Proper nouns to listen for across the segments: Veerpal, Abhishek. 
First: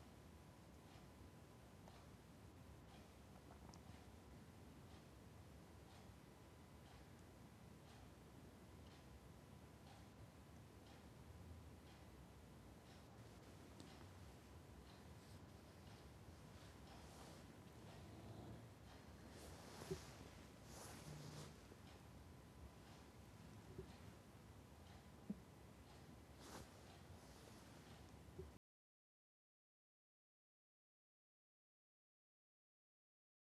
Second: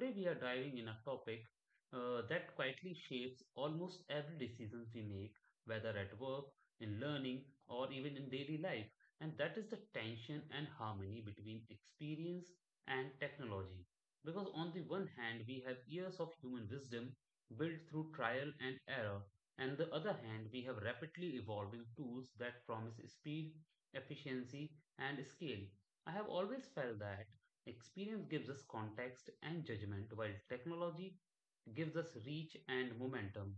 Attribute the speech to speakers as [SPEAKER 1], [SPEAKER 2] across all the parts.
[SPEAKER 1] Today, we are diving in a topic that quietly shapes almost every decision we make, whether at work, in learning, or even in daily life, and that is the tension and harmony between experience and technology. Because, on the one hand, we have years of human wisdom built through trial and error, and the other hand, we have rapidly evolving tools that promise speed, efficiency, and scale. I have always felt that experience gives us context and judgment, while technology gives us reach and momentum.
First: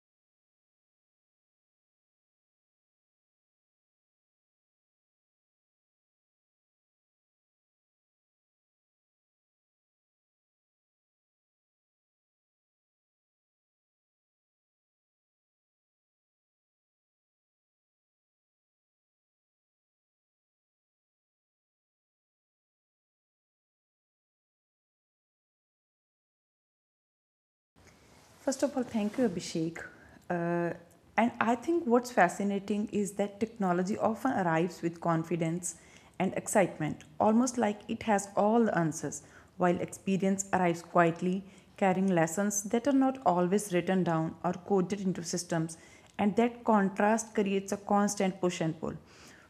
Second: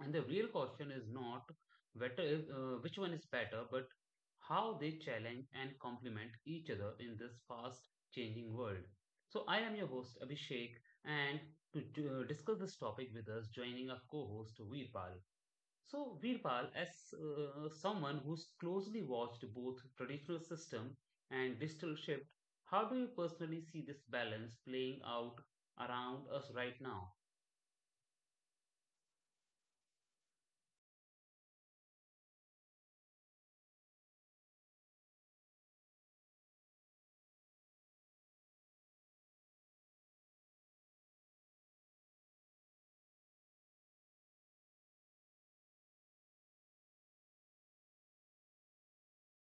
[SPEAKER 1] And the real question is not which one is better, but how they challenge and complement each other in this fast changing world. So, I am your host, Abhishek, and to discuss this topic with us, joining our co host, Veerpal. So, Veerpal, as someone who's closely watched both traditional system and digital shift, how do you personally see this balance playing out around us right now?
[SPEAKER 2] First of all, thank you, Abhishek. Uh, and I think what's fascinating is that technology often arrives with confidence and excitement, almost like it has all the answers, while experience arrives quietly, carrying lessons that are not always written down or coded into systems. And that contrast creates a constant push and pull.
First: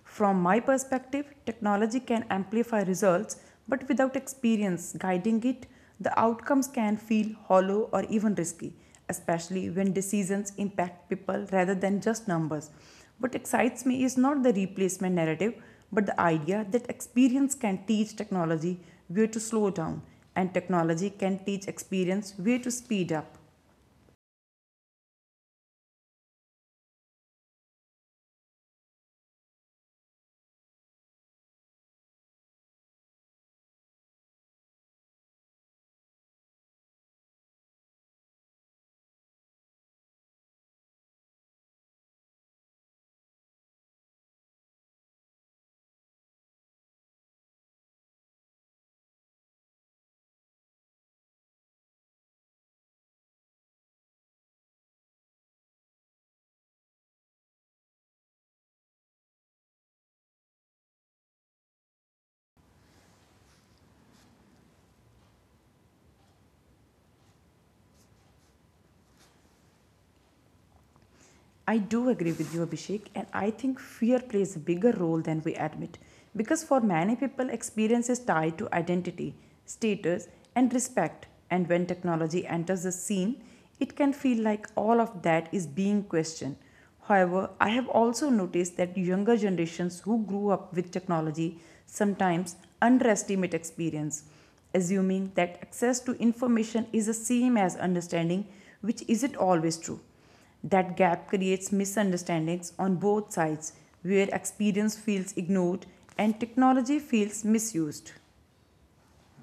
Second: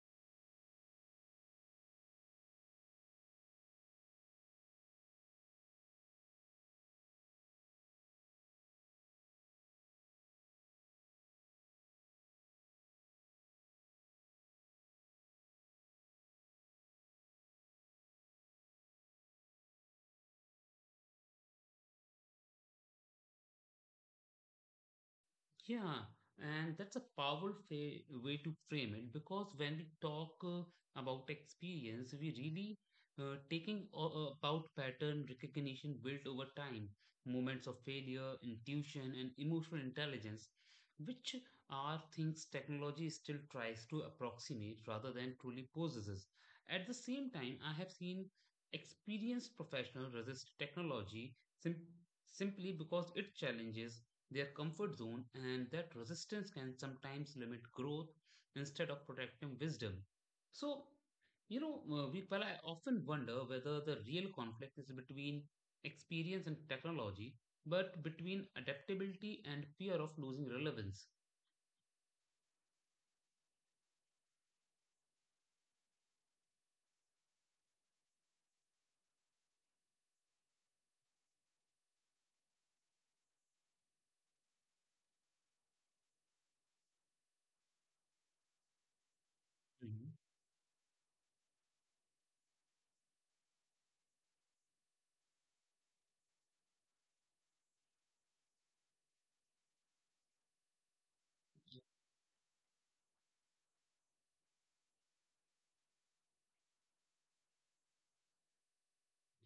[SPEAKER 2] From my perspective, technology can amplify results, but without experience guiding it, the outcomes can feel hollow or even risky, especially when decisions impact people rather than just numbers. What excites me is not the replacement narrative, but the idea that experience can teach technology where to slow down, and technology can teach experience where to speed up.
[SPEAKER 1] Yeah, and that's a powerful way to frame it because when we talk about experience, we really about pattern recognition built over time, moments of failure, intuition, and emotional intelligence, which are things technology still tries to approximate rather than truly possesses. At the same time, I have seen experienced professionals resist technology sim- simply because it challenges their comfort zone, and that resistance can sometimes limit growth instead of protecting wisdom. So, you know, Veerpal, I often wonder whether the real conflict is between experience and technology, but between adaptability and fear of losing relevance.
[SPEAKER 2] I do agree with you, Abhishek, and I think fear plays a bigger role than we admit. Because for many people, experience is tied to identity, status, and respect. And when technology enters the scene, it can feel like all of that is being questioned. However, I have also noticed that younger generations who grew up with technology sometimes underestimate experience, assuming that access to information is the same as understanding, which isn't always true. That gap creates misunderstandings on both sides, where experience feels ignored and technology feels misused.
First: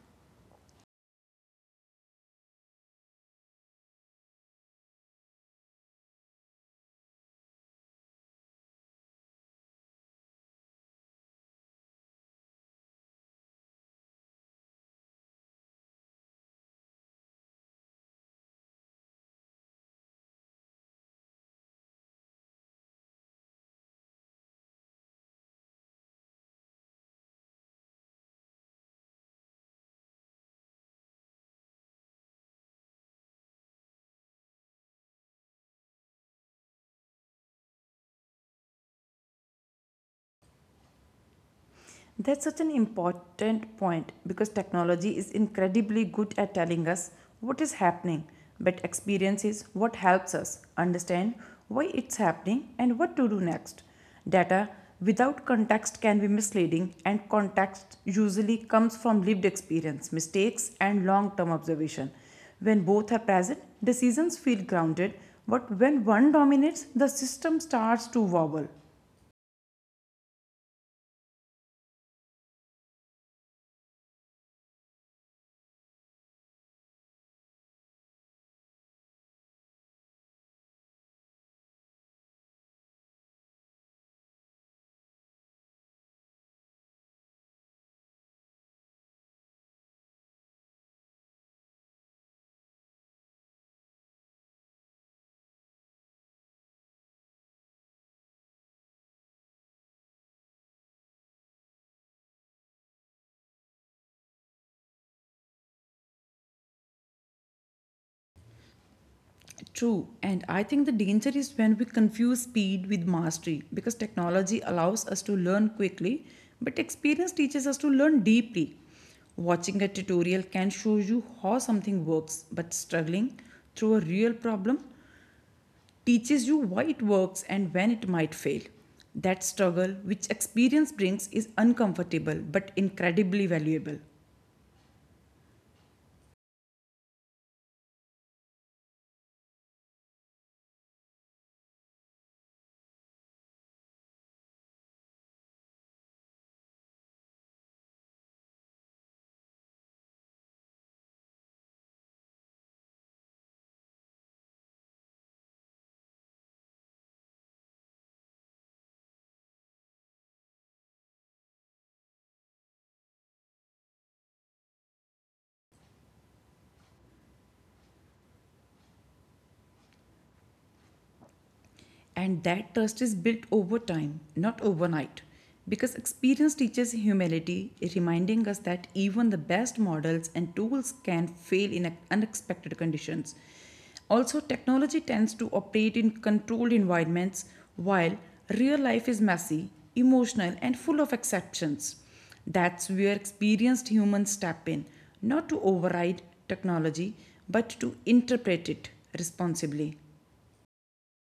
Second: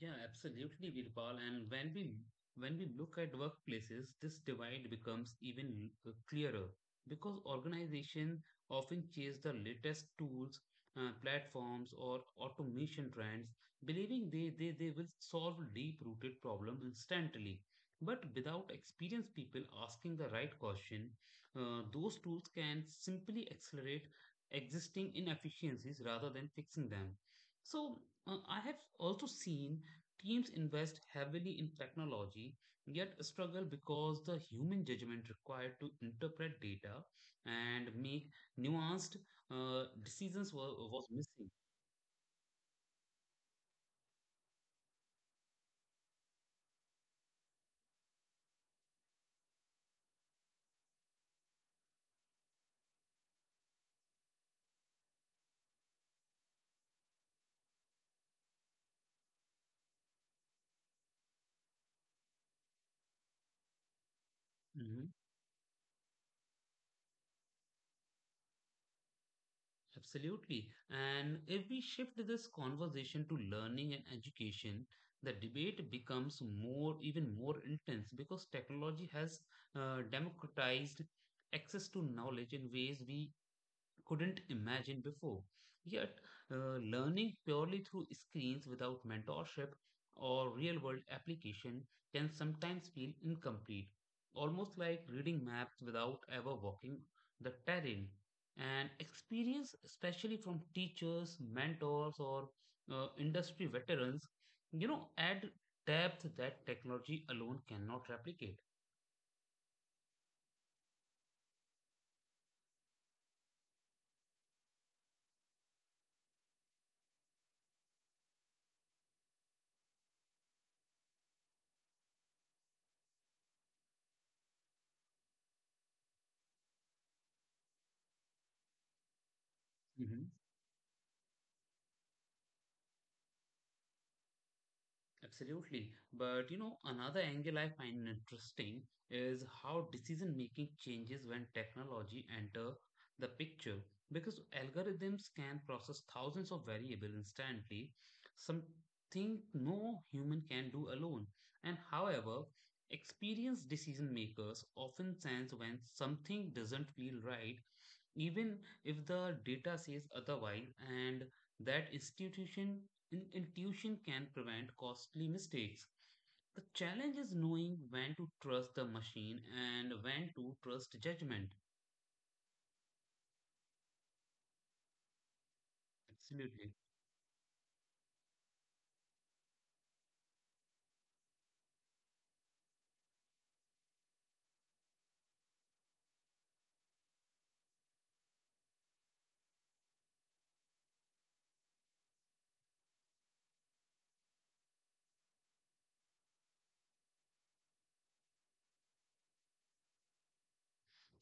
[SPEAKER 1] Yeah, absolutely, Virpal. And when we look at workplaces, this divide becomes even clearer because organizations often chase the latest tools, platforms, or automation trends, believing they will solve deep-rooted problems instantly. But without experienced people asking the right question, those tools can simply accelerate existing inefficiencies rather than fixing them. So, I have also seen teams invest heavily in technology, yet struggle because the human judgment required to interpret data and make nuanced decisions was missing.
[SPEAKER 2] That's such an important point because technology is incredibly good at telling us what is happening, but experience is what helps us understand why it's happening and what to do next. Data without context can be misleading, and context usually comes from lived experience, mistakes, and long term observation. When both are present, decisions feel grounded,
[SPEAKER 1] Mhm.
[SPEAKER 2] but when one dominates, the system starts to wobble.
[SPEAKER 1] Absolutely. And if we shift this conversation to learning and education, the debate becomes even more intense because technology has democratized access to knowledge in ways we couldn't imagine before. Yet, learning purely through screens without mentorship or real world application can sometimes feel incomplete, almost like reading maps without ever walking the terrain. And experience, especially from teachers, mentors, or industry veterans, you know, add depth that technology alone cannot replicate.
[SPEAKER 2] True, and I think the danger is when we confuse speed with mastery because technology allows us to learn quickly, but experience teaches us to learn deeply. Watching a tutorial can show you how something works, but struggling through a real problem teaches you why it works and when it might fail. That struggle, which experience brings, is uncomfortable but incredibly valuable.
[SPEAKER 1] Absolutely. But you know, another angle I find interesting is how decision making changes when technology enter the picture. Because algorithms can process thousands of variables instantly, something no human can do alone. And however, experienced decision makers often sense when something doesn't feel right, even if the data says otherwise, and that institution and intuition can prevent costly mistakes. The challenge is knowing when to trust the machine and when to trust judgment.
[SPEAKER 2] And that trust is built over time, not overnight. Because experience
[SPEAKER 1] Absolutely.
[SPEAKER 2] teaches humility, reminding us that even the best models and tools can fail in unexpected conditions. Also, technology tends to operate in controlled environments, while real life is messy, emotional, and full of exceptions. That's where experienced humans step in, not to override technology, but to interpret it responsibly.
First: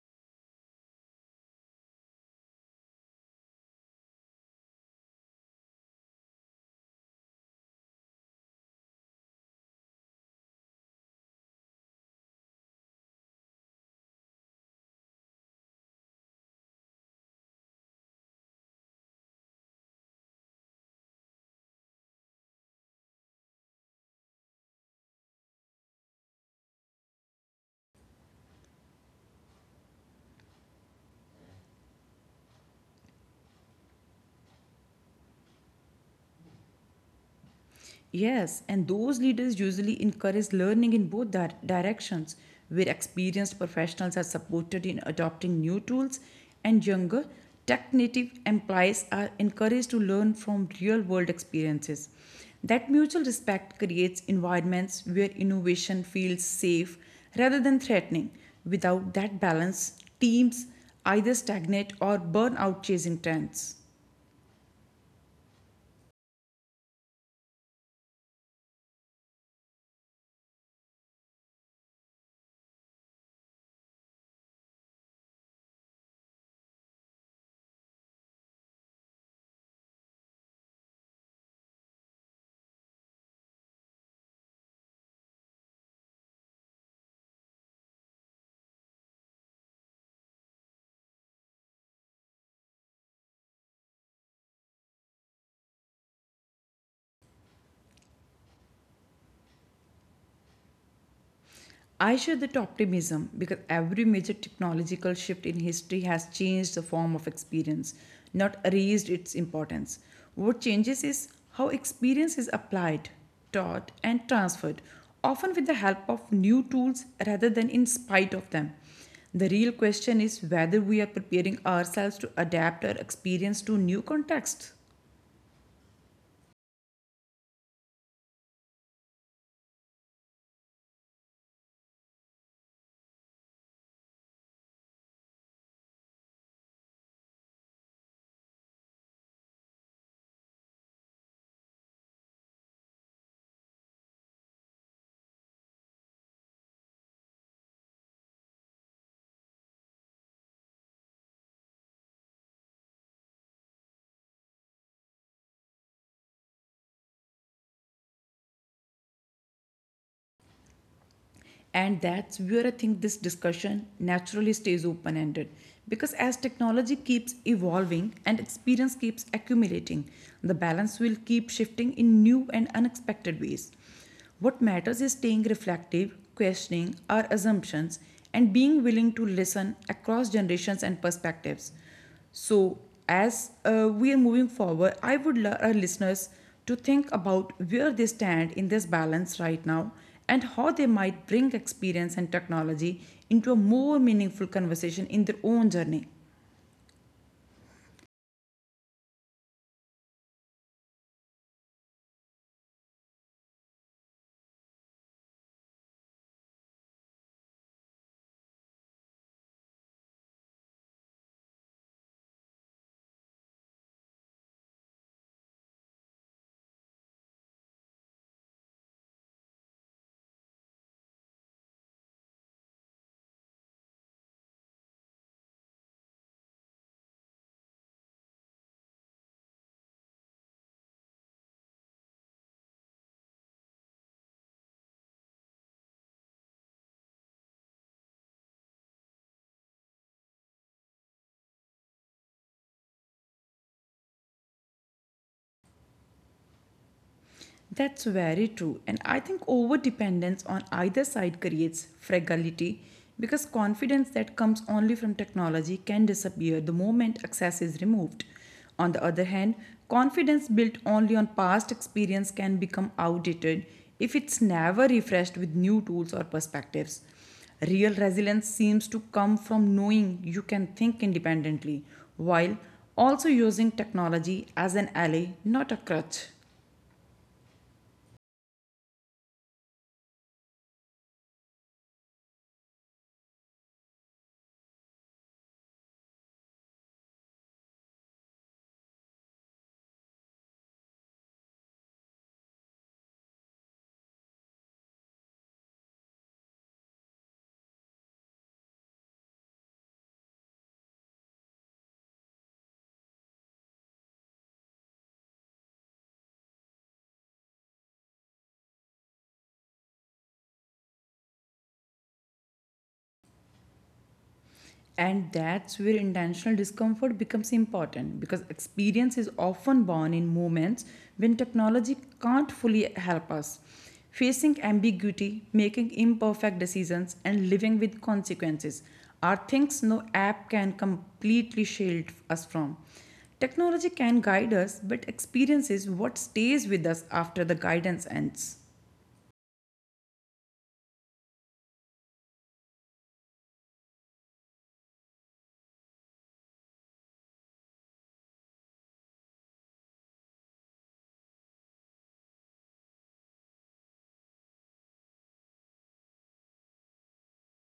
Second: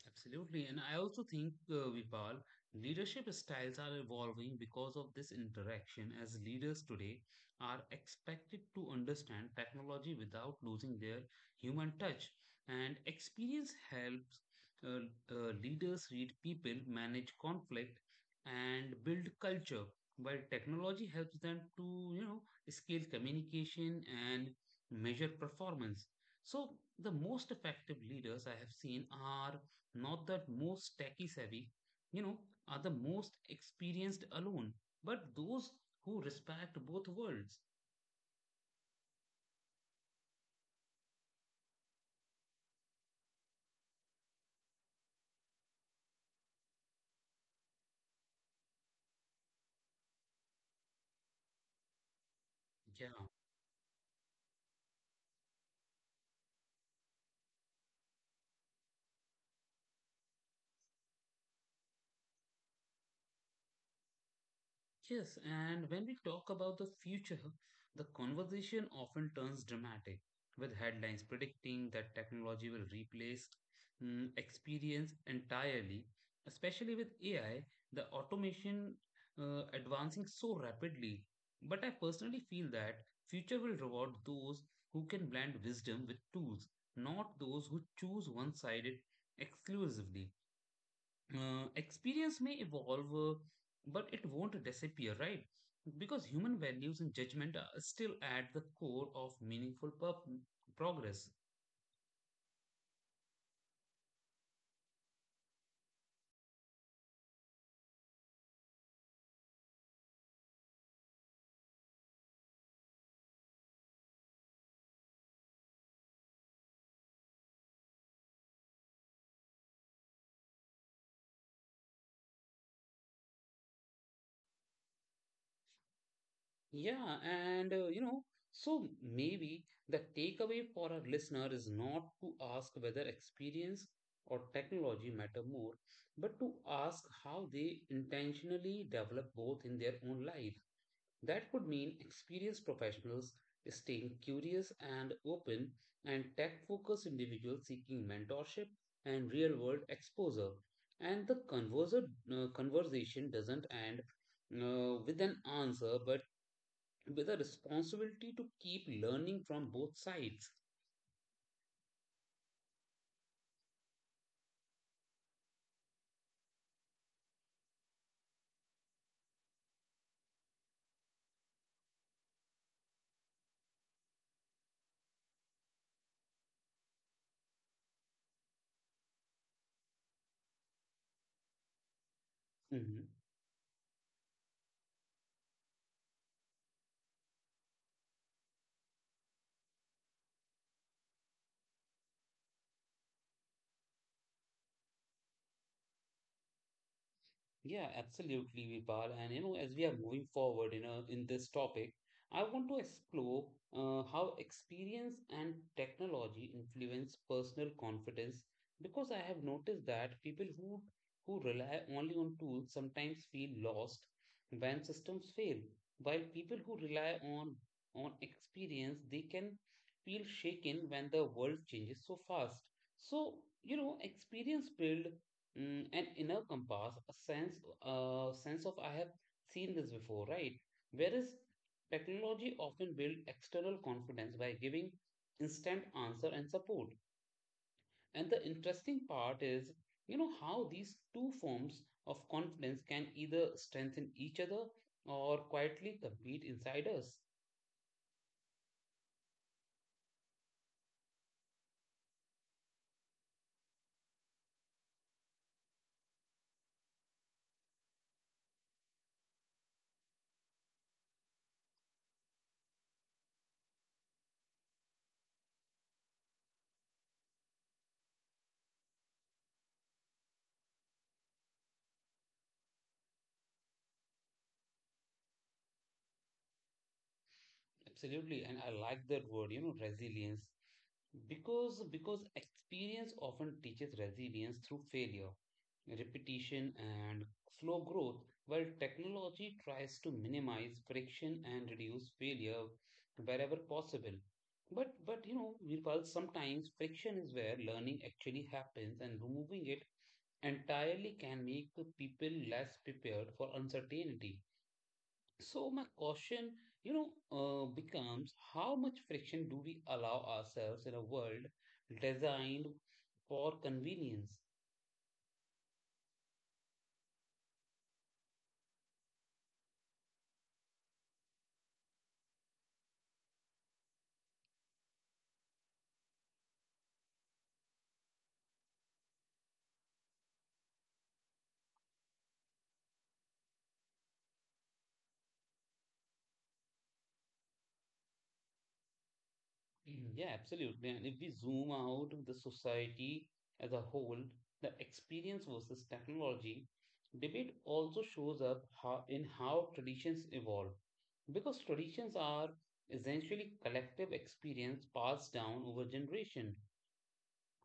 [SPEAKER 1] Absolutely. And I also think, Vipal, leadership styles are evolving because of this interaction, as leaders today are expected to understand technology without losing their human touch. And experience helps leaders read people, manage conflict, and build culture, while technology helps them to, you know, scale communication and measure performance. So, the most effective leaders I have seen are not the most techie savvy, you know, are the most experienced alone, but those who respect both worlds.
[SPEAKER 2] Yes, and those leaders usually encourage learning in both directions, where experienced professionals are supported in adopting new tools, and younger, tech native employees are encouraged to learn from real world experiences. That
[SPEAKER 1] Yeah.
[SPEAKER 2] mutual respect creates environments where innovation feels safe rather than threatening. Without that balance, teams either stagnate or burn out chasing trends.
[SPEAKER 1] Yes, and when we talk about the future, the conversation often turns dramatic, with headlines predicting that technology will replace experience entirely, especially with AI, the automation advancing so rapidly. But I personally feel that future will reward those who can blend wisdom with tools, not those who choose one-sided exclusively experience may evolve, but it won't disappear, right? Because human values and judgment are still at the core of meaningful progress.
[SPEAKER 2] I share that optimism because every major technological shift in history has changed the form of experience, not erased its importance. What changes is how experience is applied, taught, and transferred, often with the help of new tools rather than in spite of them. The real question is whether we are preparing ourselves to adapt our experience to new contexts.
[SPEAKER 1] Yeah, and you know, so maybe the takeaway for our listener is not to ask whether experience or technology matter more, but to ask how they intentionally develop both in their own life. That could mean experienced professionals staying curious and open, and tech focused individuals seeking mentorship and real world exposure. And the conversation doesn't end with an answer, but with a responsibility to keep learning from both sides.
[SPEAKER 2] And that's where I think this discussion naturally stays open ended. Because as technology keeps evolving and experience keeps accumulating, the balance will keep shifting in new and unexpected ways. What matters is staying reflective, questioning our assumptions, and being willing to listen across generations and perspectives. So,
[SPEAKER 1] Mm-hmm.
[SPEAKER 2] as we are moving forward, I would love our listeners to think about where they stand in this balance right now and how they might bring experience and technology into a more meaningful conversation in their own journey.
[SPEAKER 1] Yeah, absolutely, Vipal. And you know, as we are moving forward in this topic, I want to explore how experience and technology influence personal confidence because I have noticed that people who rely only on tools sometimes feel lost when systems fail, while people who rely on experience they can feel shaken when the world changes so fast. So, you know, experience build an inner compass, a sense of I have seen this before, right? Whereas technology often builds external confidence by giving instant answer and support. And the interesting part is, you know, how these two forms of confidence can either strengthen each other or quietly compete inside us.
[SPEAKER 2] That's very true. And I think over dependence on either side creates fragility because confidence that comes only from technology can disappear the moment access is removed. On the other hand, confidence built only on past experience can become outdated if it's never refreshed with new tools or perspectives. Real resilience seems to come from knowing you can think independently while also using technology as an ally, not a crutch.
[SPEAKER 1] Absolutely, and I like that word, you know, resilience. Because experience often teaches resilience through failure, repetition, and slow growth, while technology tries to minimize friction and reduce failure wherever possible. But you know, Virpal, sometimes friction is where learning actually happens, and removing it entirely can make people less prepared for uncertainty. So my question, you know, becomes how much friction do we allow ourselves in a world designed for convenience?
[SPEAKER 2] And that's where intentional discomfort becomes important because experience is often born in moments when technology can't fully help us. Facing ambiguity, making imperfect decisions, and living with consequences are things no app can completely shield us from. Technology can guide us, but experience is what stays with us after the guidance ends.
[SPEAKER 1] Mhm. Yeah, absolutely. And if we zoom out the society as a whole, the experience versus technology debate also shows up in how traditions evolve. Because traditions are essentially collective experience passed down over generation.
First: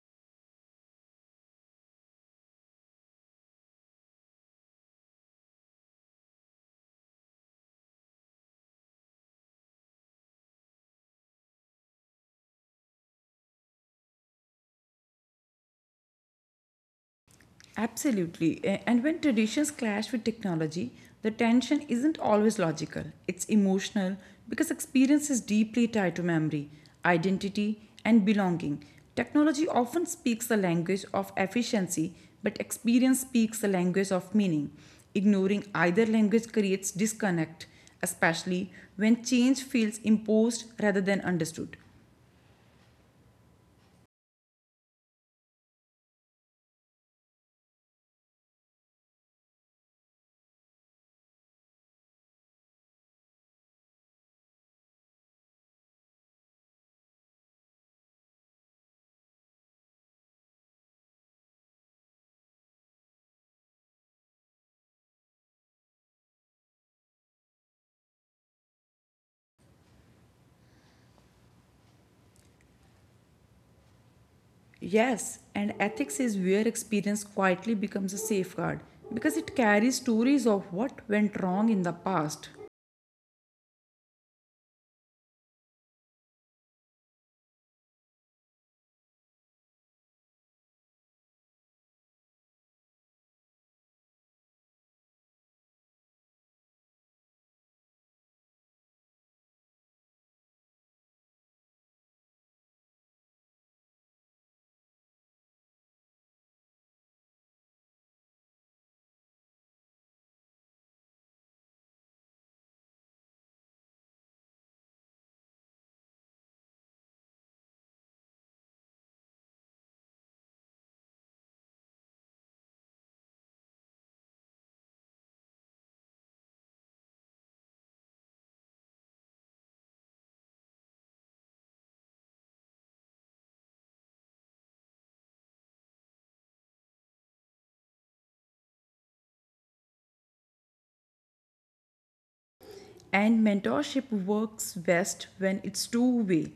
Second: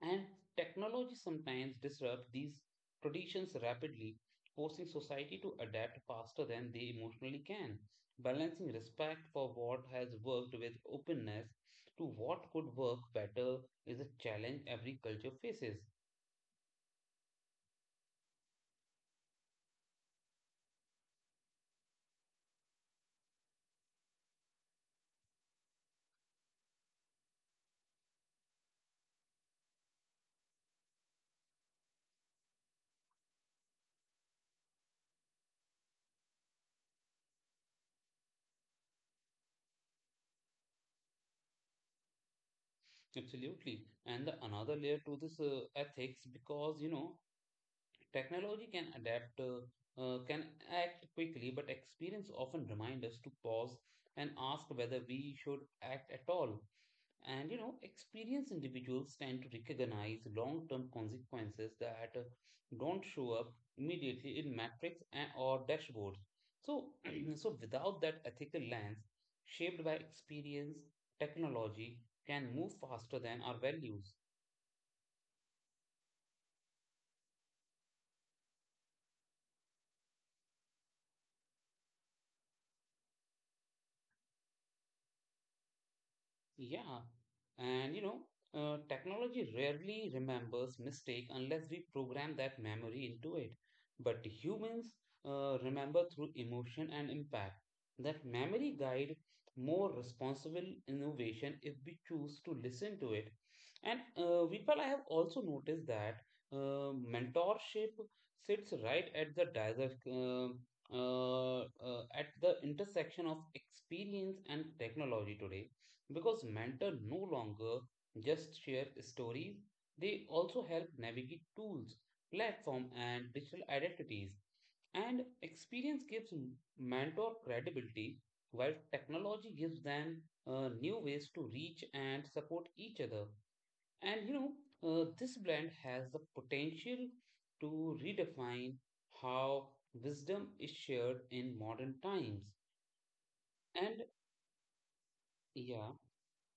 [SPEAKER 1] And technology sometimes disrupts these traditions rapidly, forcing society to adapt faster than they emotionally can. Balancing respect for what has worked with openness to what could work better is a challenge every culture faces.
[SPEAKER 2] Absolutely. And when traditions clash with technology, the tension isn't always logical, it's emotional because experience is deeply tied to memory, identity, and belonging. Technology often speaks the language of efficiency, but experience speaks the language of meaning. Ignoring either language creates disconnect, especially when change feels imposed rather than understood.
[SPEAKER 1] Absolutely. And the another layer to this ethics, because you know, technology can can act quickly, but experience often reminds us to pause and ask whether we should act at all. And you know, experienced individuals tend to recognize long term consequences that don't show up immediately in metrics or dashboards. So, so without that ethical lens shaped by experience, technology can move faster than our values.
[SPEAKER 2] Yes, and ethics is where experience quietly becomes a safeguard because it carries stories of what went wrong in the past.
[SPEAKER 1] Yeah, and you know, technology rarely remembers mistake unless we program that memory into it. But humans remember through emotion and impact. That memory guide more responsible innovation if we choose to listen to it. And Vipal, I have also noticed that mentorship sits right at the at the intersection of experience and technology today because mentor no longer just share stories, they also help navigate tools, platform and digital identities, and experience gives mentor credibility while technology gives them new ways to reach and support each other. And you know, this blend has the potential to redefine how wisdom is shared in modern times.
[SPEAKER 2] And
[SPEAKER 1] And
[SPEAKER 2] mentorship works best when it's
[SPEAKER 1] yeah
[SPEAKER 2] two-way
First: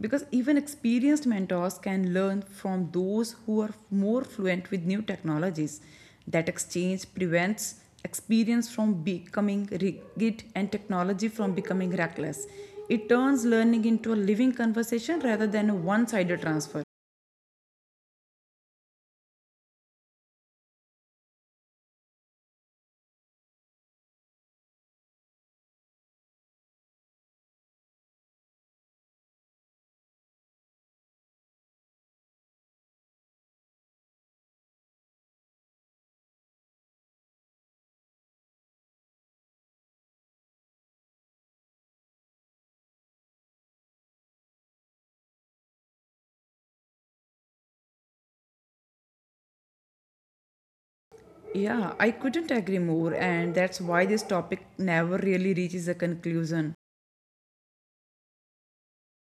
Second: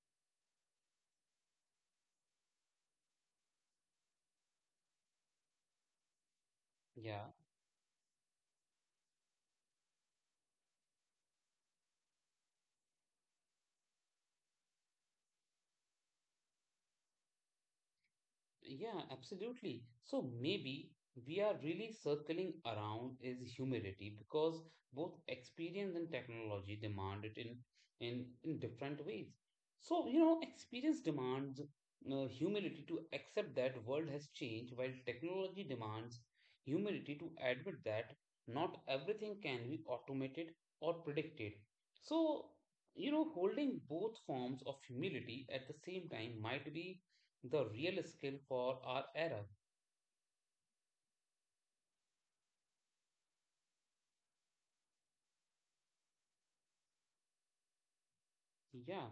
[SPEAKER 2] because even experienced mentors can learn from those who are more fluent with new technologies. That exchange
[SPEAKER 1] yeah
[SPEAKER 2] prevents experience from becoming rigid and technology from becoming reckless. It turns learning into a living conversation rather than a one sided transfer.
[SPEAKER 1] Yeah, absolutely. So maybe we are really circling around is humility because both experience and technology demand it in different ways. So, you know, experience demands humility to accept that world has changed, while technology demands humility to admit that not everything can be automated or predicted. So, you know, holding both forms of humility at the same time might be the real skill for our era.
[SPEAKER 2] Yeah, I couldn't agree more, and that's why this topic never really reaches a conclusion.
[SPEAKER 1] Yeah.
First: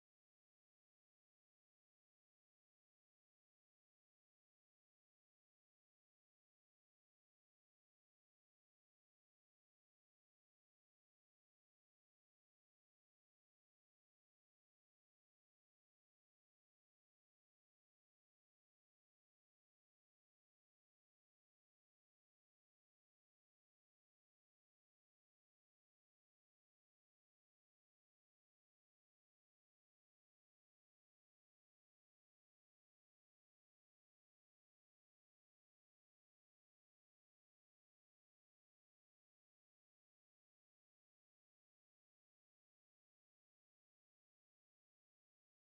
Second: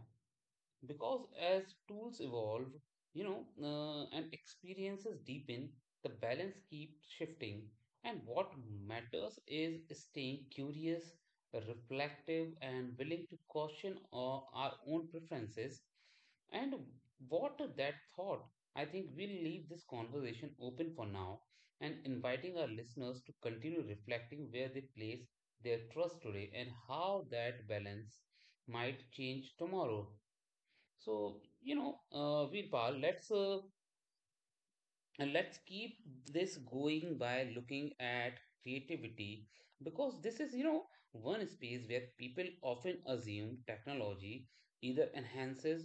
[SPEAKER 1] Because as tools evolve, you know, and experiences deepen, the balance keeps shifting. And what matters is staying curious, reflective, and willing to caution our own preferences. And what that thought, I think we'll leave this conversation open for now and inviting our listeners to continue reflecting where they place their trust today and how that balance might change tomorrow. So, you know, Veerpal, let's keep this going by looking at creativity because this is, you know, one space where people often assume technology either enhances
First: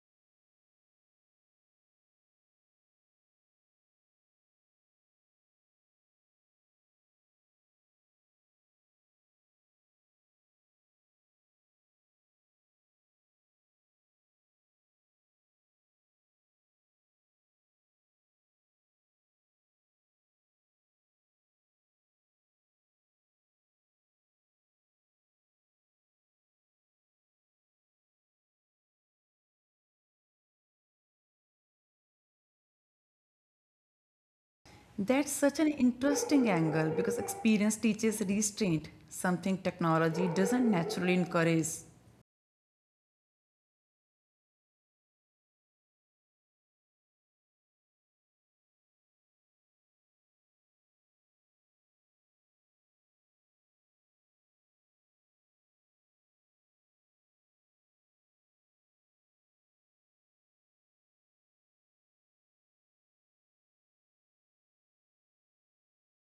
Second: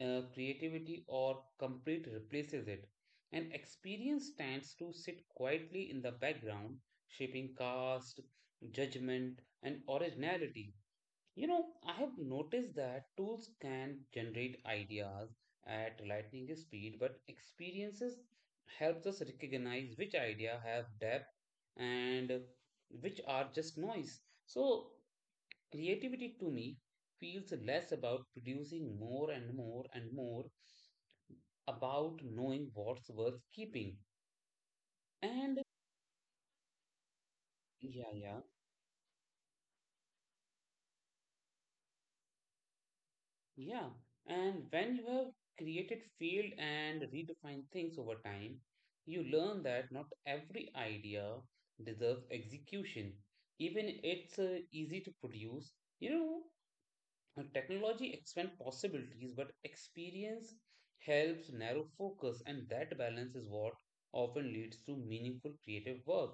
[SPEAKER 1] creativity or completely replaces it. And experience tends to sit quietly in the background, shaping caste, judgment, and originality. You know, I have noticed that tools can generate ideas at lightning speed, but experiences helps us recognize which idea have depth and which are just noise. So creativity to me feels less about producing more and more and more about knowing what's worth keeping.
[SPEAKER 2] That's
[SPEAKER 1] And
[SPEAKER 2] such an interesting angle because experience
[SPEAKER 1] yeah,
[SPEAKER 2] teaches
[SPEAKER 1] yeah.
[SPEAKER 2] restraint, something technology doesn't naturally encourage.
[SPEAKER 1] Yeah, and when you have created field and redefined things over time, you learn that not every idea deserves execution. Even it's easy to produce, you know, technology expand possibilities, but experience helps narrow focus, and that balance is what often leads to meaningful creative work.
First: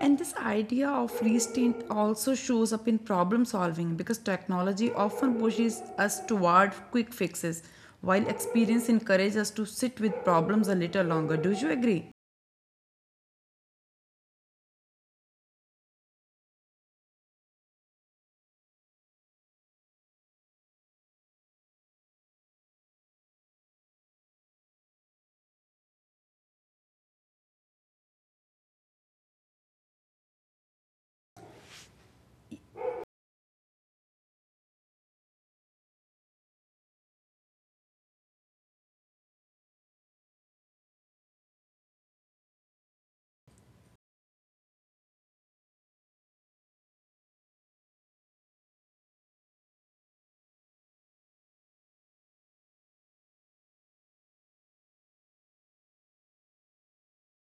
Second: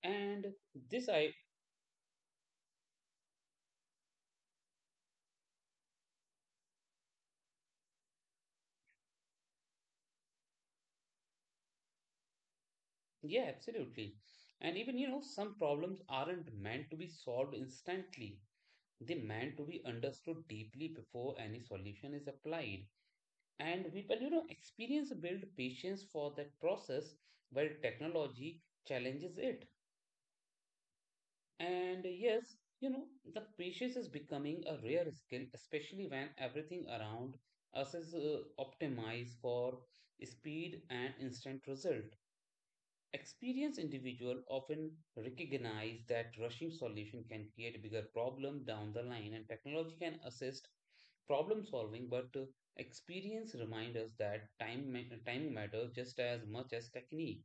[SPEAKER 2] And this
[SPEAKER 1] And
[SPEAKER 2] idea
[SPEAKER 1] this,
[SPEAKER 2] of
[SPEAKER 1] I
[SPEAKER 2] restraint also shows up in problem solving because technology often pushes us toward quick fixes, while experience encourages us to sit with problems a little longer. Do you agree?
[SPEAKER 1] Yeah, absolutely. And even some problems aren't meant to be solved instantly. They meant to be understood deeply before any solution is applied. And people, you know, experience build patience for that process while technology challenges it. And yes, the patience is becoming a rare skill, especially when everything around us is optimized for speed and instant result. Experienced individuals often recognize that rushing solution can create a bigger problem down the line, and technology can assist problem solving, but experience reminds us that time matters just as much as technique.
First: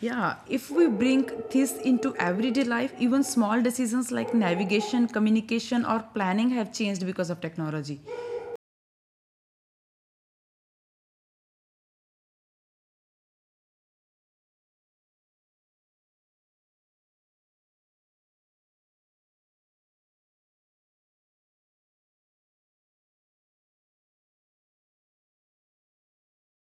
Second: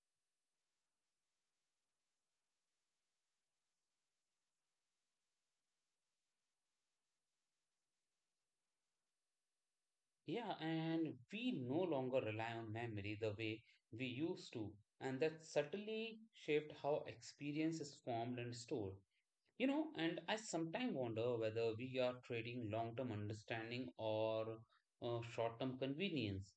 [SPEAKER 2] Yeah, if we bring this into everyday life, even small decisions like navigation, communication, or planning have changed because of technology.
[SPEAKER 1] Yeah, and we no longer rely on memory the way we used to, and that subtly shaped how experience is formed and stored. You know, and I sometimes wonder whether we are trading long term understanding or short term convenience.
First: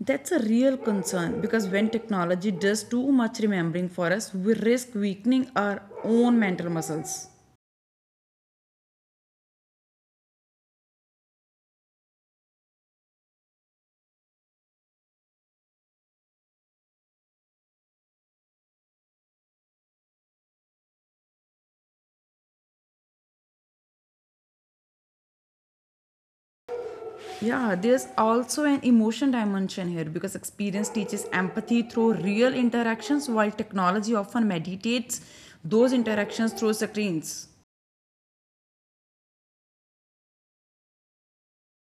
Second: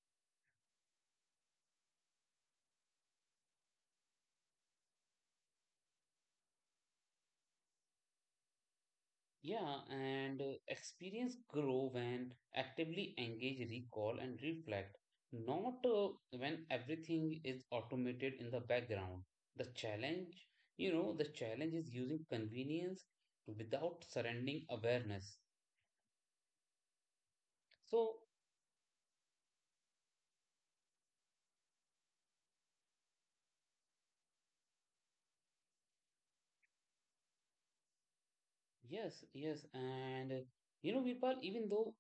[SPEAKER 2] That's a real concern because when technology does too much remembering for us, we risk weakening our own mental muscles.
[SPEAKER 1] Yeah, and experience grow when actively engage, recall, and reflect, not when everything is automated in the background. The challenge, the challenge is using convenience without surrendering awareness.
[SPEAKER 2] Yeah,
[SPEAKER 1] So,
[SPEAKER 2] there's also an emotion dimension here because experience teaches empathy through real interactions, while technology often mediates those interactions through screens.
[SPEAKER 1] yes, yes, and you know, people, even though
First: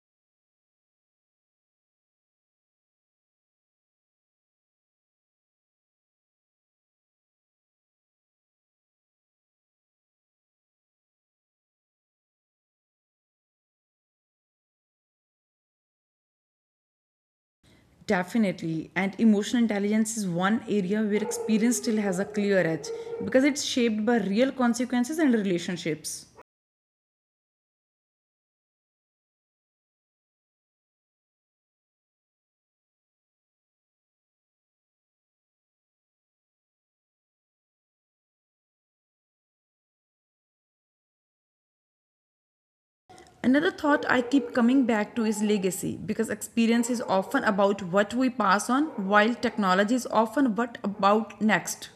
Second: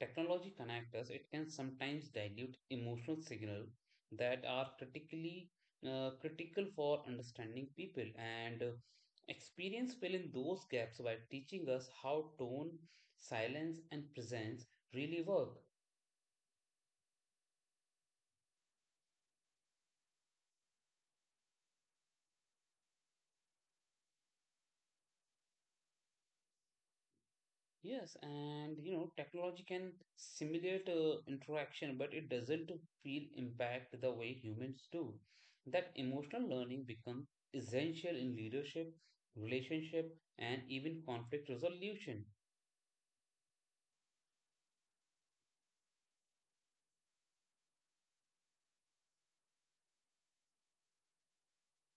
[SPEAKER 1] technology connects us, it can sometimes dilute emotional signal that are critical for understanding people and experience fill in those gaps by teaching us how tone, silence, and presence really work.
[SPEAKER 2] Definitely. And emotional intelligence is one area where experience still has a clear edge because it's shaped by real consequences and relationships.
[SPEAKER 1] Yes, and you know, technology can simulate interaction, but it doesn't feel impact the way humans do. That emotional learning becomes essential in leadership, relationship, and even conflict resolution.
[SPEAKER 2] Another thought I keep coming back to is legacy because experience is often about what we pass on, while technology is often what about next.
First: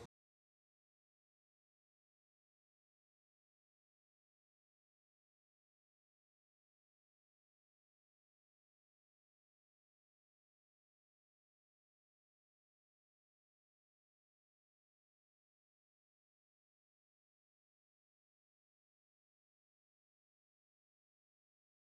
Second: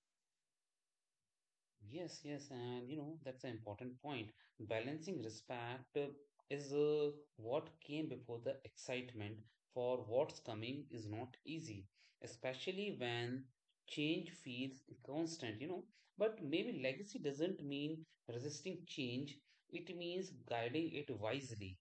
[SPEAKER 1] Yes, yes, and you know, that's an important point. Balancing respect is what came before the excitement for what's coming is not easy, especially when change feels constant, you know. But maybe legacy doesn't mean resisting change, it means guiding it wisely.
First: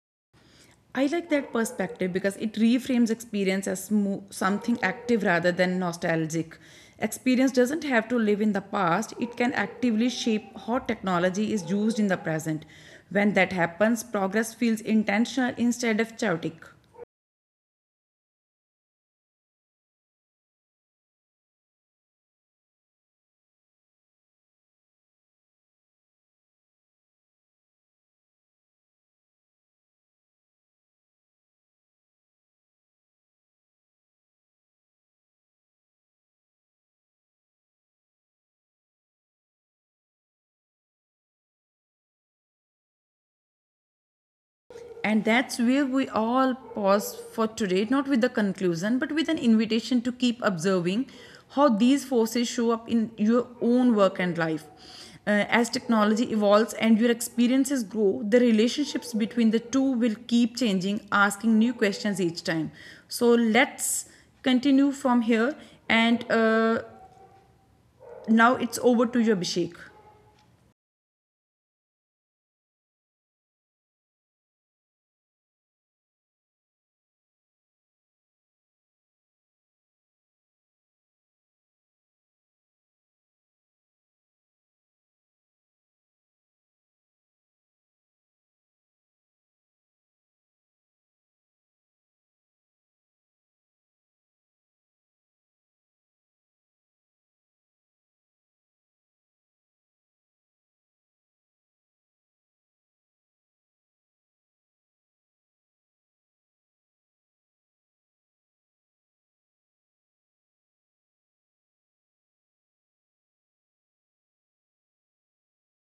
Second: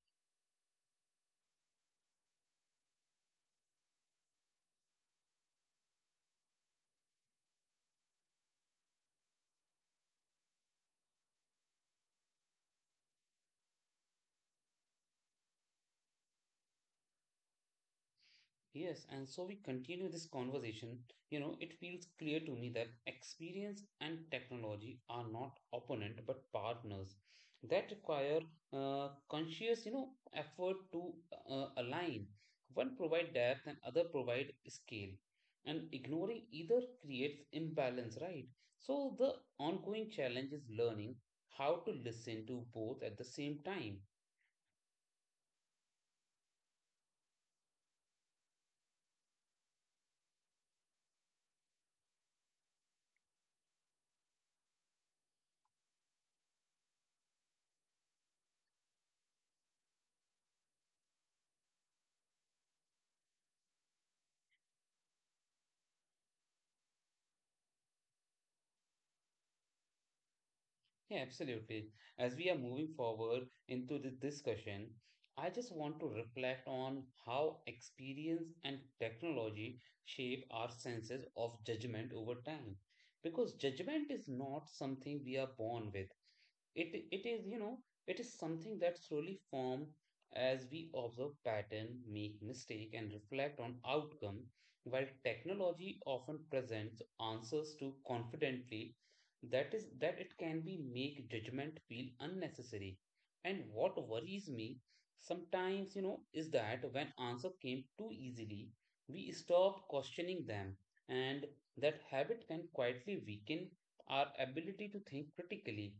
[SPEAKER 2] I like that perspective because it reframes experience as something active rather than nostalgic. Experience doesn't have to live in the past, it can actively shape how technology is used in the present. When that happens, progress feels intentional instead of chaotic.
[SPEAKER 1] Yes, and so we continue this conversation. You know, it feels clear to me that experience and technology are not opponent but partners that require conscious, you know, effort to align. One provide depth and other provide scale. And ignoring either creates imbalance, right? So the ongoing challenge is learning how to listen to both at the same time.
[SPEAKER 2] And that's where we all pause for today, not with the conclusion, but with an invitation to keep observing how these forces show up in your own work and life. As technology evolves and your experiences grow, the relationships between the two will keep changing, asking new questions each time. So let's continue from here. And Now it's over to you, Abhishek.
[SPEAKER 1] Yeah, absolutely. As we are moving forward into the discussion, I just want to reflect on how experience and technology shape our senses of judgment over time. Because judgment is not something we are born with, it is, you know, it is something that slowly form as we observe pattern make mistake and reflect on outcome, while technology often presents answers too confidently, that is that it can be make judgment feel unnecessary. And what worries me sometimes, you know, is that when answer came too easily, we stop questioning them, and that habit can quietly weaken our ability to think critically.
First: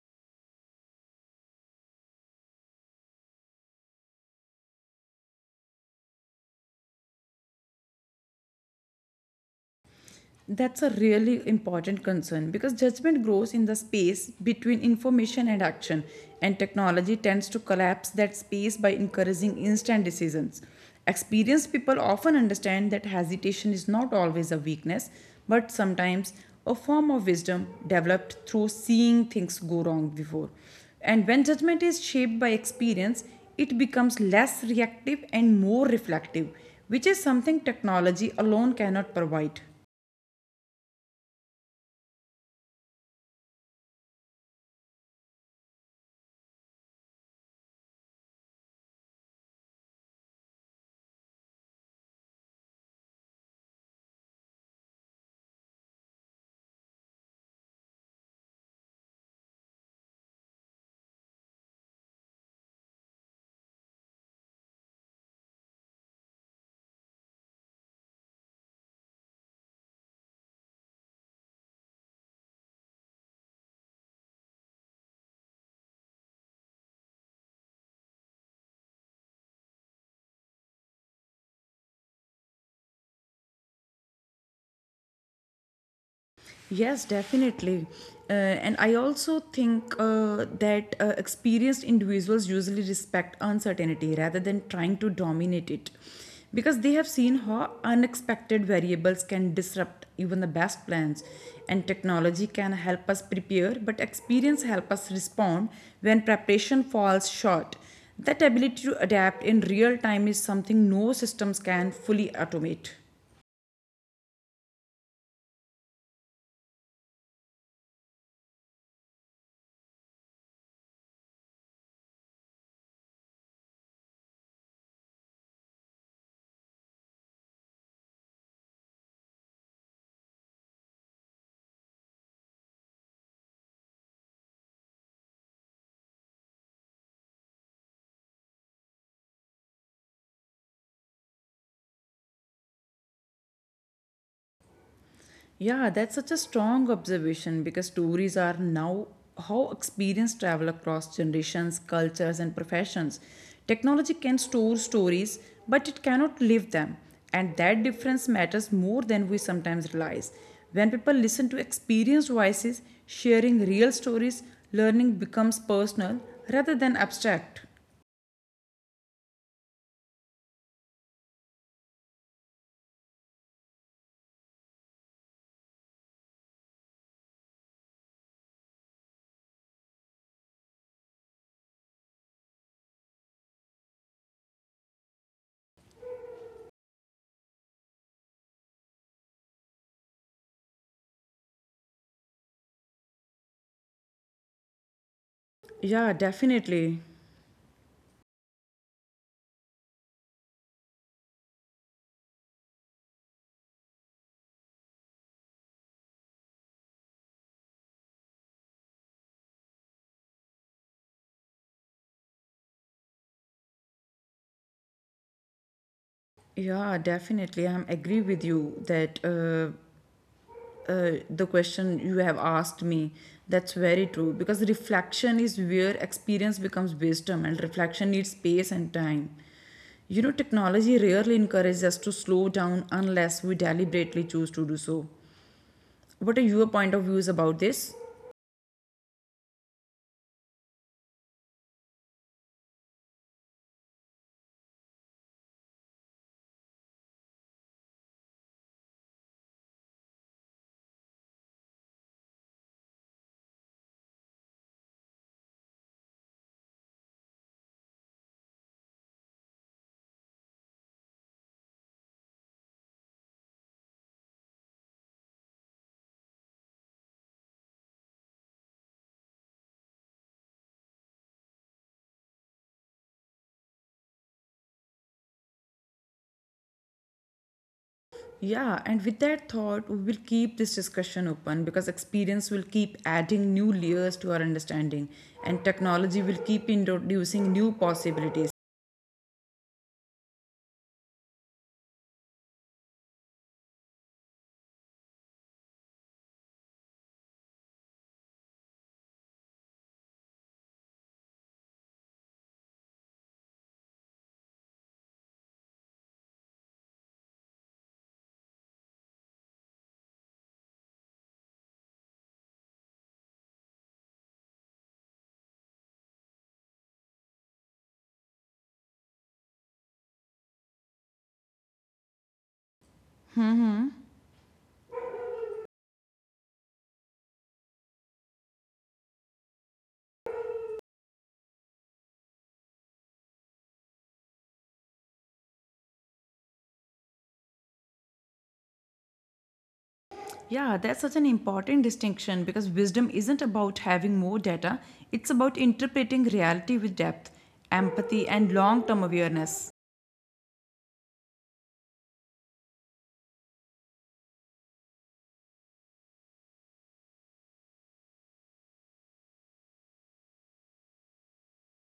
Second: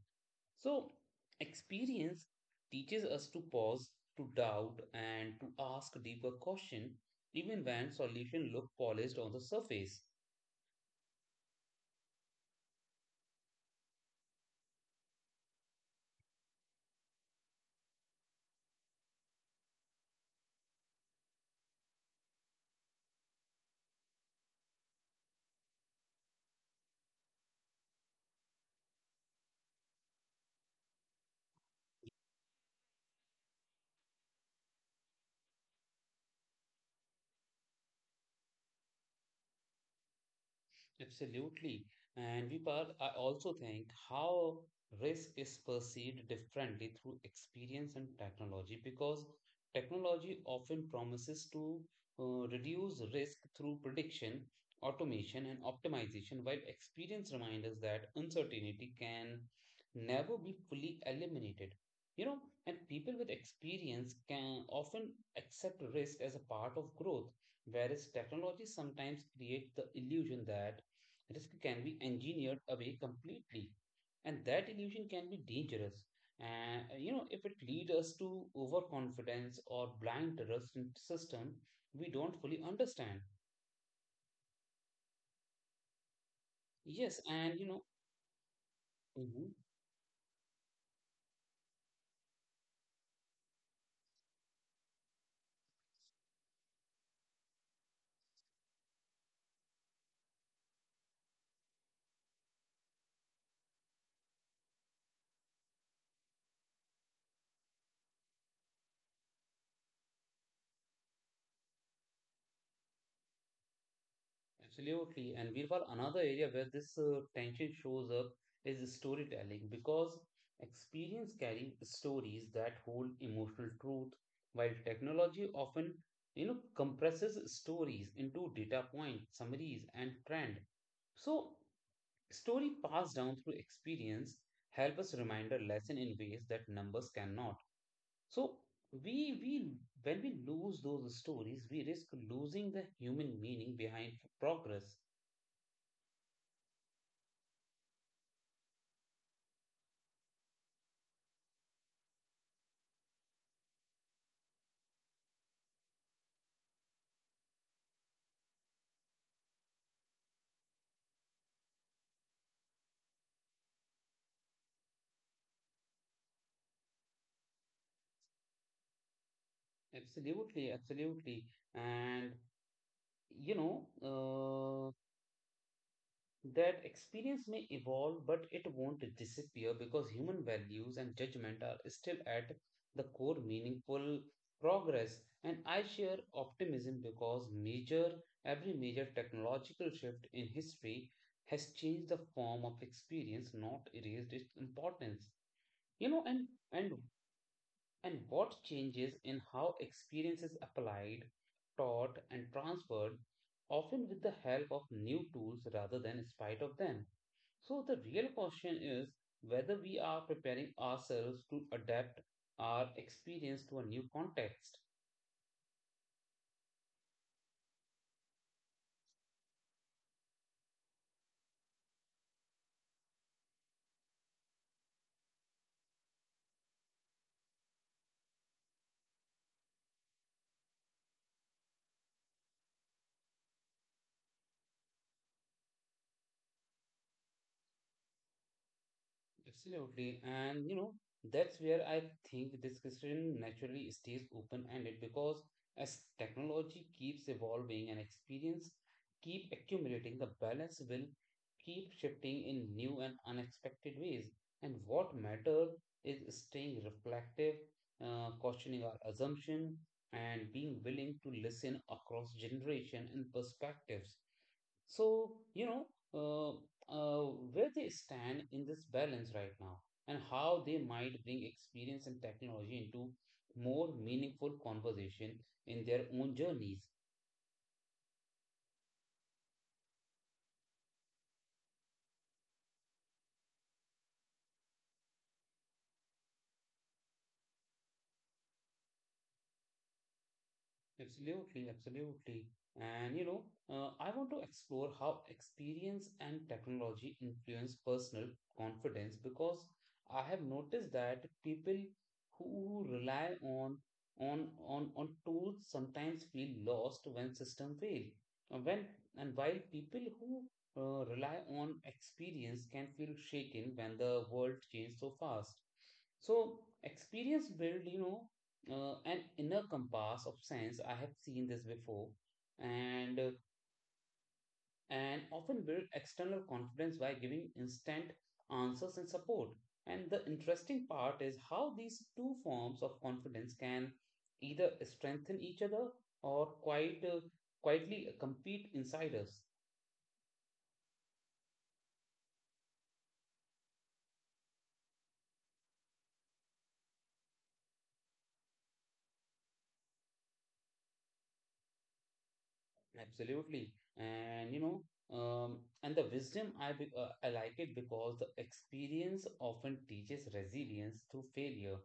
[SPEAKER 1] So, experience teaches us to pause, to doubt, and to ask deeper questions, even when solutions look polished on the surface.
[SPEAKER 2] That's a really important concern because judgment grows in the space between information and action, and technology tends to collapse that space by encouraging instant decisions. Experienced people often understand that hesitation is not always a weakness, but sometimes a form of wisdom developed through seeing things go wrong before. And when judgment is shaped by experience, it becomes less reactive and more reflective, which is something technology alone cannot provide.
[SPEAKER 1] Absolutely. And Vipal, I also think how risk is perceived differently through experience and technology because technology often promises to reduce risk through prediction, automation, and optimization, while experience reminds us that uncertainty can never be fully eliminated. You know, and people with experience can often accept risk as a part of growth, whereas technology sometimes creates the illusion that risk can be engineered away completely. And that illusion can be dangerous. And you know, if it leads us to overconfidence or blind trust in system we don't fully understand.
[SPEAKER 2] Yes,
[SPEAKER 1] Yes, and you know,
[SPEAKER 2] definitely. And I also
[SPEAKER 1] mhm.
[SPEAKER 2] think that experienced individuals usually respect uncertainty rather than trying to dominate it because they have seen how unexpected variables can disrupt even the best plans, and technology can help us prepare but experience help us respond when preparation falls short. That ability to adapt in real time is something no systems can fully automate.
[SPEAKER 1] Absolutely. And Birbal, another area where this tension shows up is storytelling because experience carry stories that hold emotional truth, while technology often, you know, compresses stories into data points, summaries, and trend. So, story passed down through experience help us remember lesson in ways that numbers cannot. So, we when we lose those stories, we risk losing the human meaning behind progress.
[SPEAKER 2] Yeah, that's such a strong observation because stories are now how experienced travel across generations, cultures, and professions. Technology can store stories, but it cannot live them. And that difference matters more than we sometimes realize. When people listen to experienced voices sharing real stories, learning becomes personal rather than abstract.
[SPEAKER 1] Absolutely, absolutely. And you know, uh, that experience may evolve, but it won't disappear because human values and judgment are still at the core meaningful progress. And I share optimism because major every major technological shift in history has changed the form of experience, not erased its importance. You
[SPEAKER 2] Yeah,
[SPEAKER 1] know,
[SPEAKER 2] definitely.
[SPEAKER 1] and what changes in how experience is applied, taught, and transferred, often with the help of new tools rather than in spite of them. So, the real question is whether we are preparing ourselves to adapt our experience to a new context.
[SPEAKER 2] Yeah, definitely. I am agree with you that uh, the question you have asked me. That's very true because reflection is where experience becomes wisdom, and reflection needs space and time. You know, technology rarely encourages us to slow down unless we deliberately choose to do so. What are your point of views about this?
[SPEAKER 1] Absolutely. And you know, that's where I think this question naturally stays open-ended because as technology keeps evolving and experience keep accumulating, the balance will keep shifting in new and unexpected ways. And what matters is staying reflective, questioning our assumption, and being willing to listen across generation and perspectives. So, you know, uh, uh, where they stand in this balance right now and how they might bring experience and technology into more meaningful conversation in their own journeys.
[SPEAKER 2] Yeah, and with that thought, we will keep this discussion open because experience will keep adding new layers to our understanding, and technology will keep introducing new possibilities.
[SPEAKER 1] Absolutely, absolutely. And you know, I want to explore how experience and technology influence personal confidence because I have noticed that people who rely on tools sometimes feel lost when system fail. When and While people who rely on experience can feel shaken when the world changes so fast. So experience build, you know, an inner compass of sense. I have seen this before, and uh, and often build external confidence by giving instant answers and support. And the interesting part is how these two forms of confidence can either strengthen each other or quite quietly compete inside us.
[SPEAKER 2] Yeah, that's such an important distinction because wisdom isn't about having more data, it's about interpreting reality with depth, empathy, and long term awareness.
[SPEAKER 1] Absolutely. And you know, and the wisdom I be- I like it because the experience often teaches resilience through failure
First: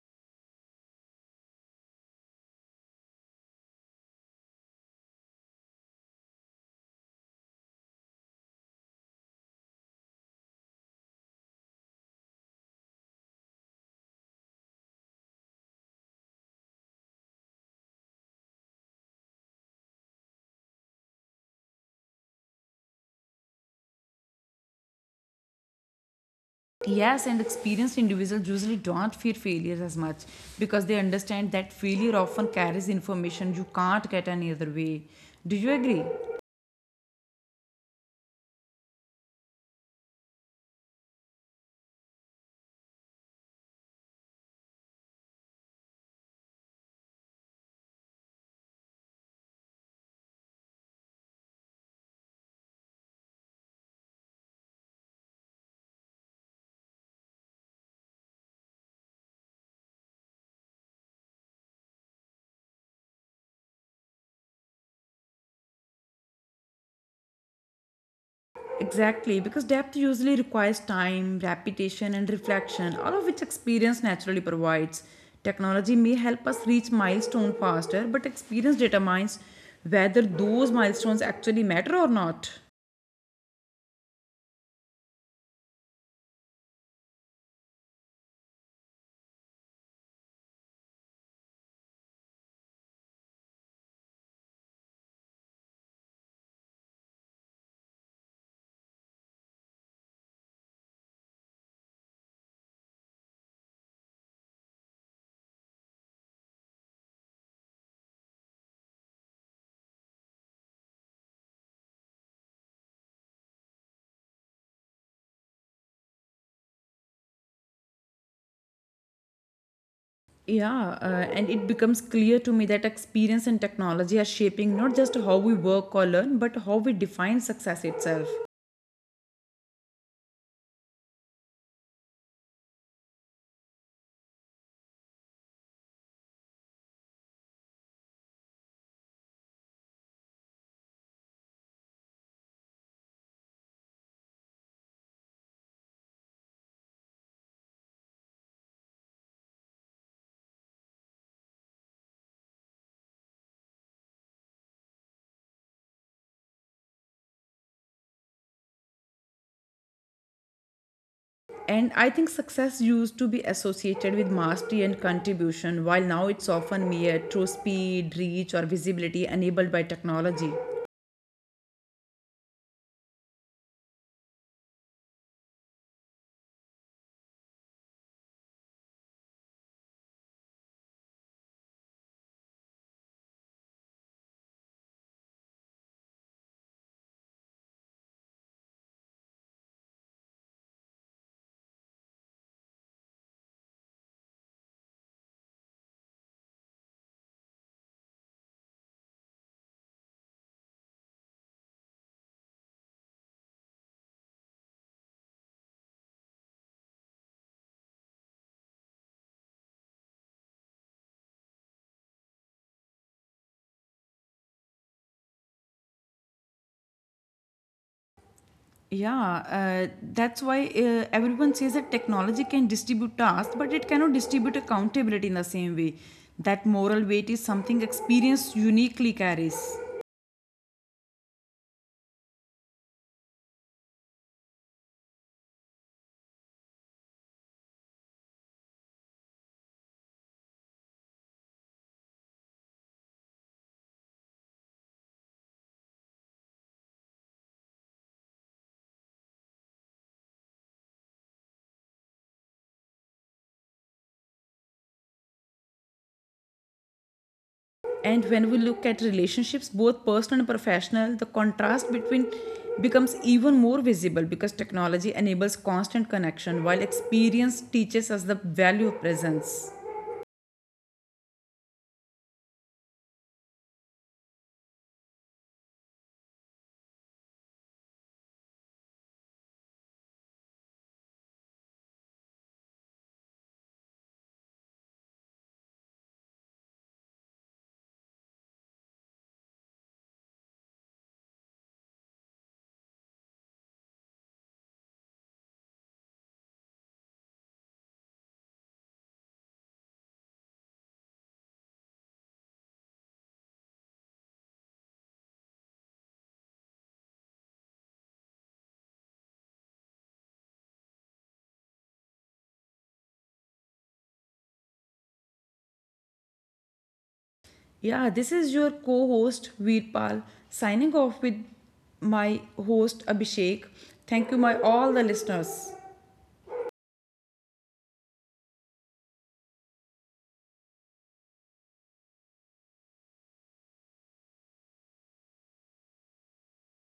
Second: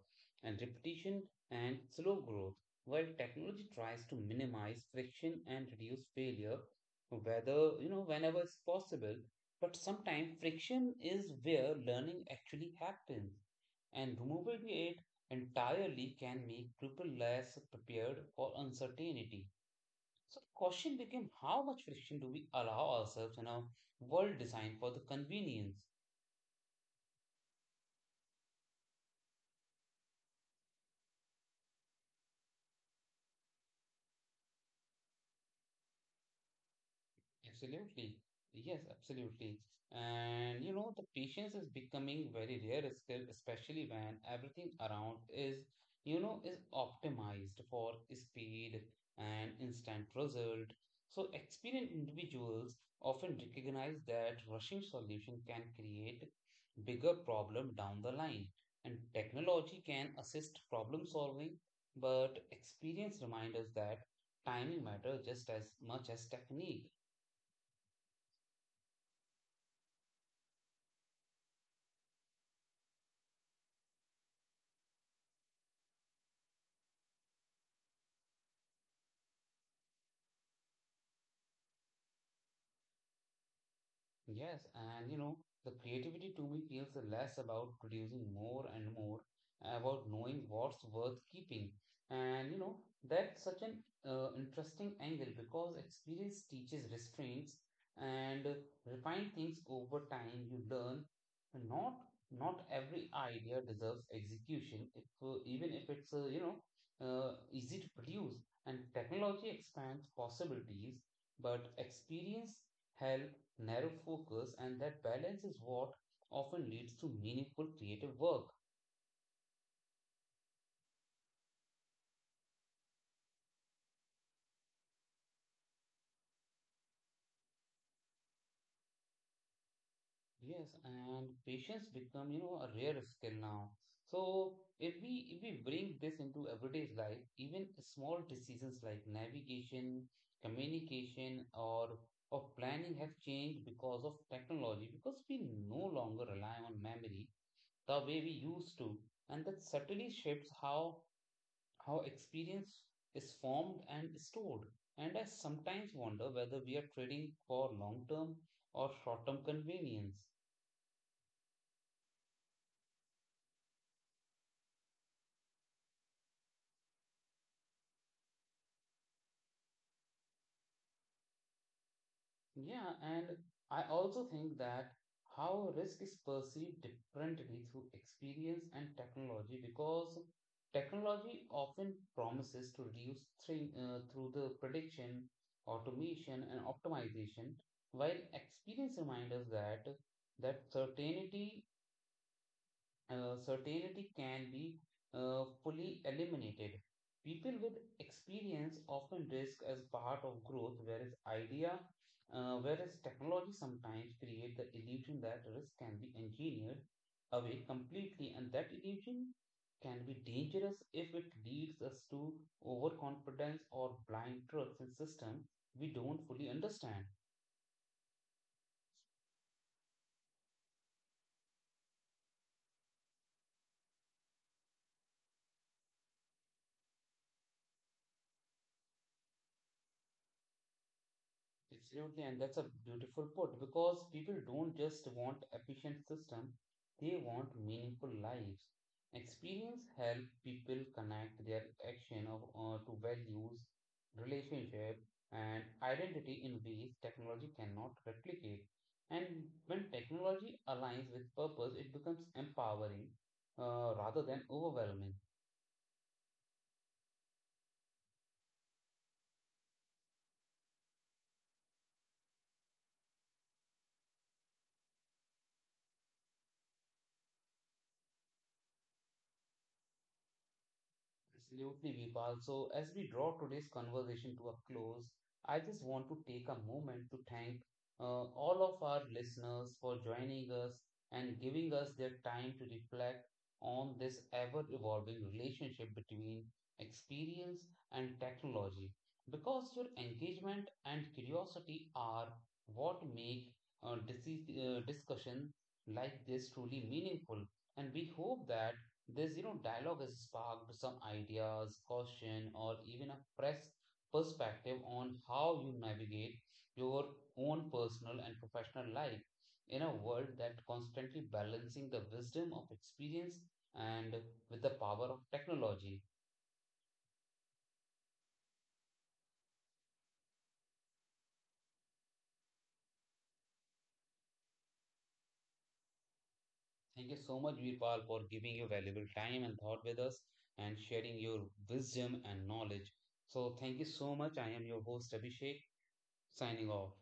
[SPEAKER 1] and repetition and slow growth, while technology tries to minimize friction and reduce failure, whether you know whenever it's possible. But sometimes friction is where learning actually happens, and removing it entirely can make people less prepared for uncertainty. So the question became how much friction do we allow ourselves in a world designed for the convenience?
[SPEAKER 2] Yes, and experienced individuals usually don't fear failures as much because they understand that failure often carries information you can't get any other way. Do you agree?
[SPEAKER 1] Absolutely. Yes, absolutely. And you know, the patience is becoming very rare, skill, especially when everything around is, you know, is optimized for speed and instant result. So experienced individuals often recognize that rushing solution can create bigger problem down the line. And technology can assist problem solving, but experience reminds us that timing matters just as much as technique.
[SPEAKER 2] Exactly, because depth usually requires time, repetition, and reflection, all of which experience naturally provides. Technology may help us reach milestone faster, but experience determines whether those milestones actually matter or not.
[SPEAKER 1] Yes, and you know, the creativity to me feels less about producing more and more, about knowing what's worth keeping. And you know, that's such an interesting angle because experience teaches restraints and refine things over time. You learn not not every idea deserves execution, if even if it's easy to produce. And technology expands possibilities, but experience help narrow focus, and that balance is what often leads to meaningful creative work.
[SPEAKER 2] Yeah, and it becomes clear to me that experience and technology are shaping not just how we work or learn, but how we define success itself.
[SPEAKER 1] Yes, and patience become, you know, a rare skill now. So if we bring this into everyday life, even small decisions like navigation, communication, or planning have changed because of technology, because we no longer rely on memory the way we used to. And that subtly shapes how experience is formed and stored. And I sometimes wonder whether we are trading for long term or short term convenience.
[SPEAKER 2] And I think success used to be associated with mastery and contribution, while now it's often mirrored through speed, reach, or visibility enabled by technology.
[SPEAKER 1] Yeah, and I also think that how risk is perceived differently through experience and technology because technology often promises to reduce through the prediction, automation, and optimization, while experience reminds us that certainty, certainty can be fully eliminated. People with experience often risk as part of growth, whereas technology sometimes create the illusion that risk can be engineered away completely, and that illusion can be dangerous if it leads us to overconfidence or blind trust in systems we don't fully understand.
[SPEAKER 2] Yeah, that's why everyone says that technology can distribute tasks, but it cannot distribute accountability in the same way. That moral weight is something experience uniquely carries.
[SPEAKER 1] Absolutely, and that's a beautiful put because people don't just want efficient system, they want meaningful lives. Experience help people connect their action to values, relationship, and identity in ways technology cannot replicate. And when technology aligns with purpose, it becomes empowering rather than overwhelming.
[SPEAKER 2] And when we look at relationships both personal and professional, the contrast between becomes even more visible because technology enables constant connection while experience teaches us the value of presence.
[SPEAKER 1] Absolutely, Vipal. So, as we draw today's conversation to a close, I just want to take a moment to thank all of our listeners for joining us and giving us their time to reflect on this ever evolving relationship between experience and technology. Because your engagement and curiosity are what make discussion like this truly meaningful. And we hope that this, you know, dialogue has sparked some ideas, caution, or even a fresh perspective on how you navigate your own personal and professional life in a world that constantly balancing the wisdom of experience and with the power of technology.
[SPEAKER 2] Yeah, this is your co-host Veerpal, signing off with my host Abhishek. Thank you my all the listeners.
[SPEAKER 1] Thank you so much, Virpal, for giving your valuable time and thought with us and sharing your wisdom and knowledge. So, thank you so much. I am your host, Abhishek, signing off.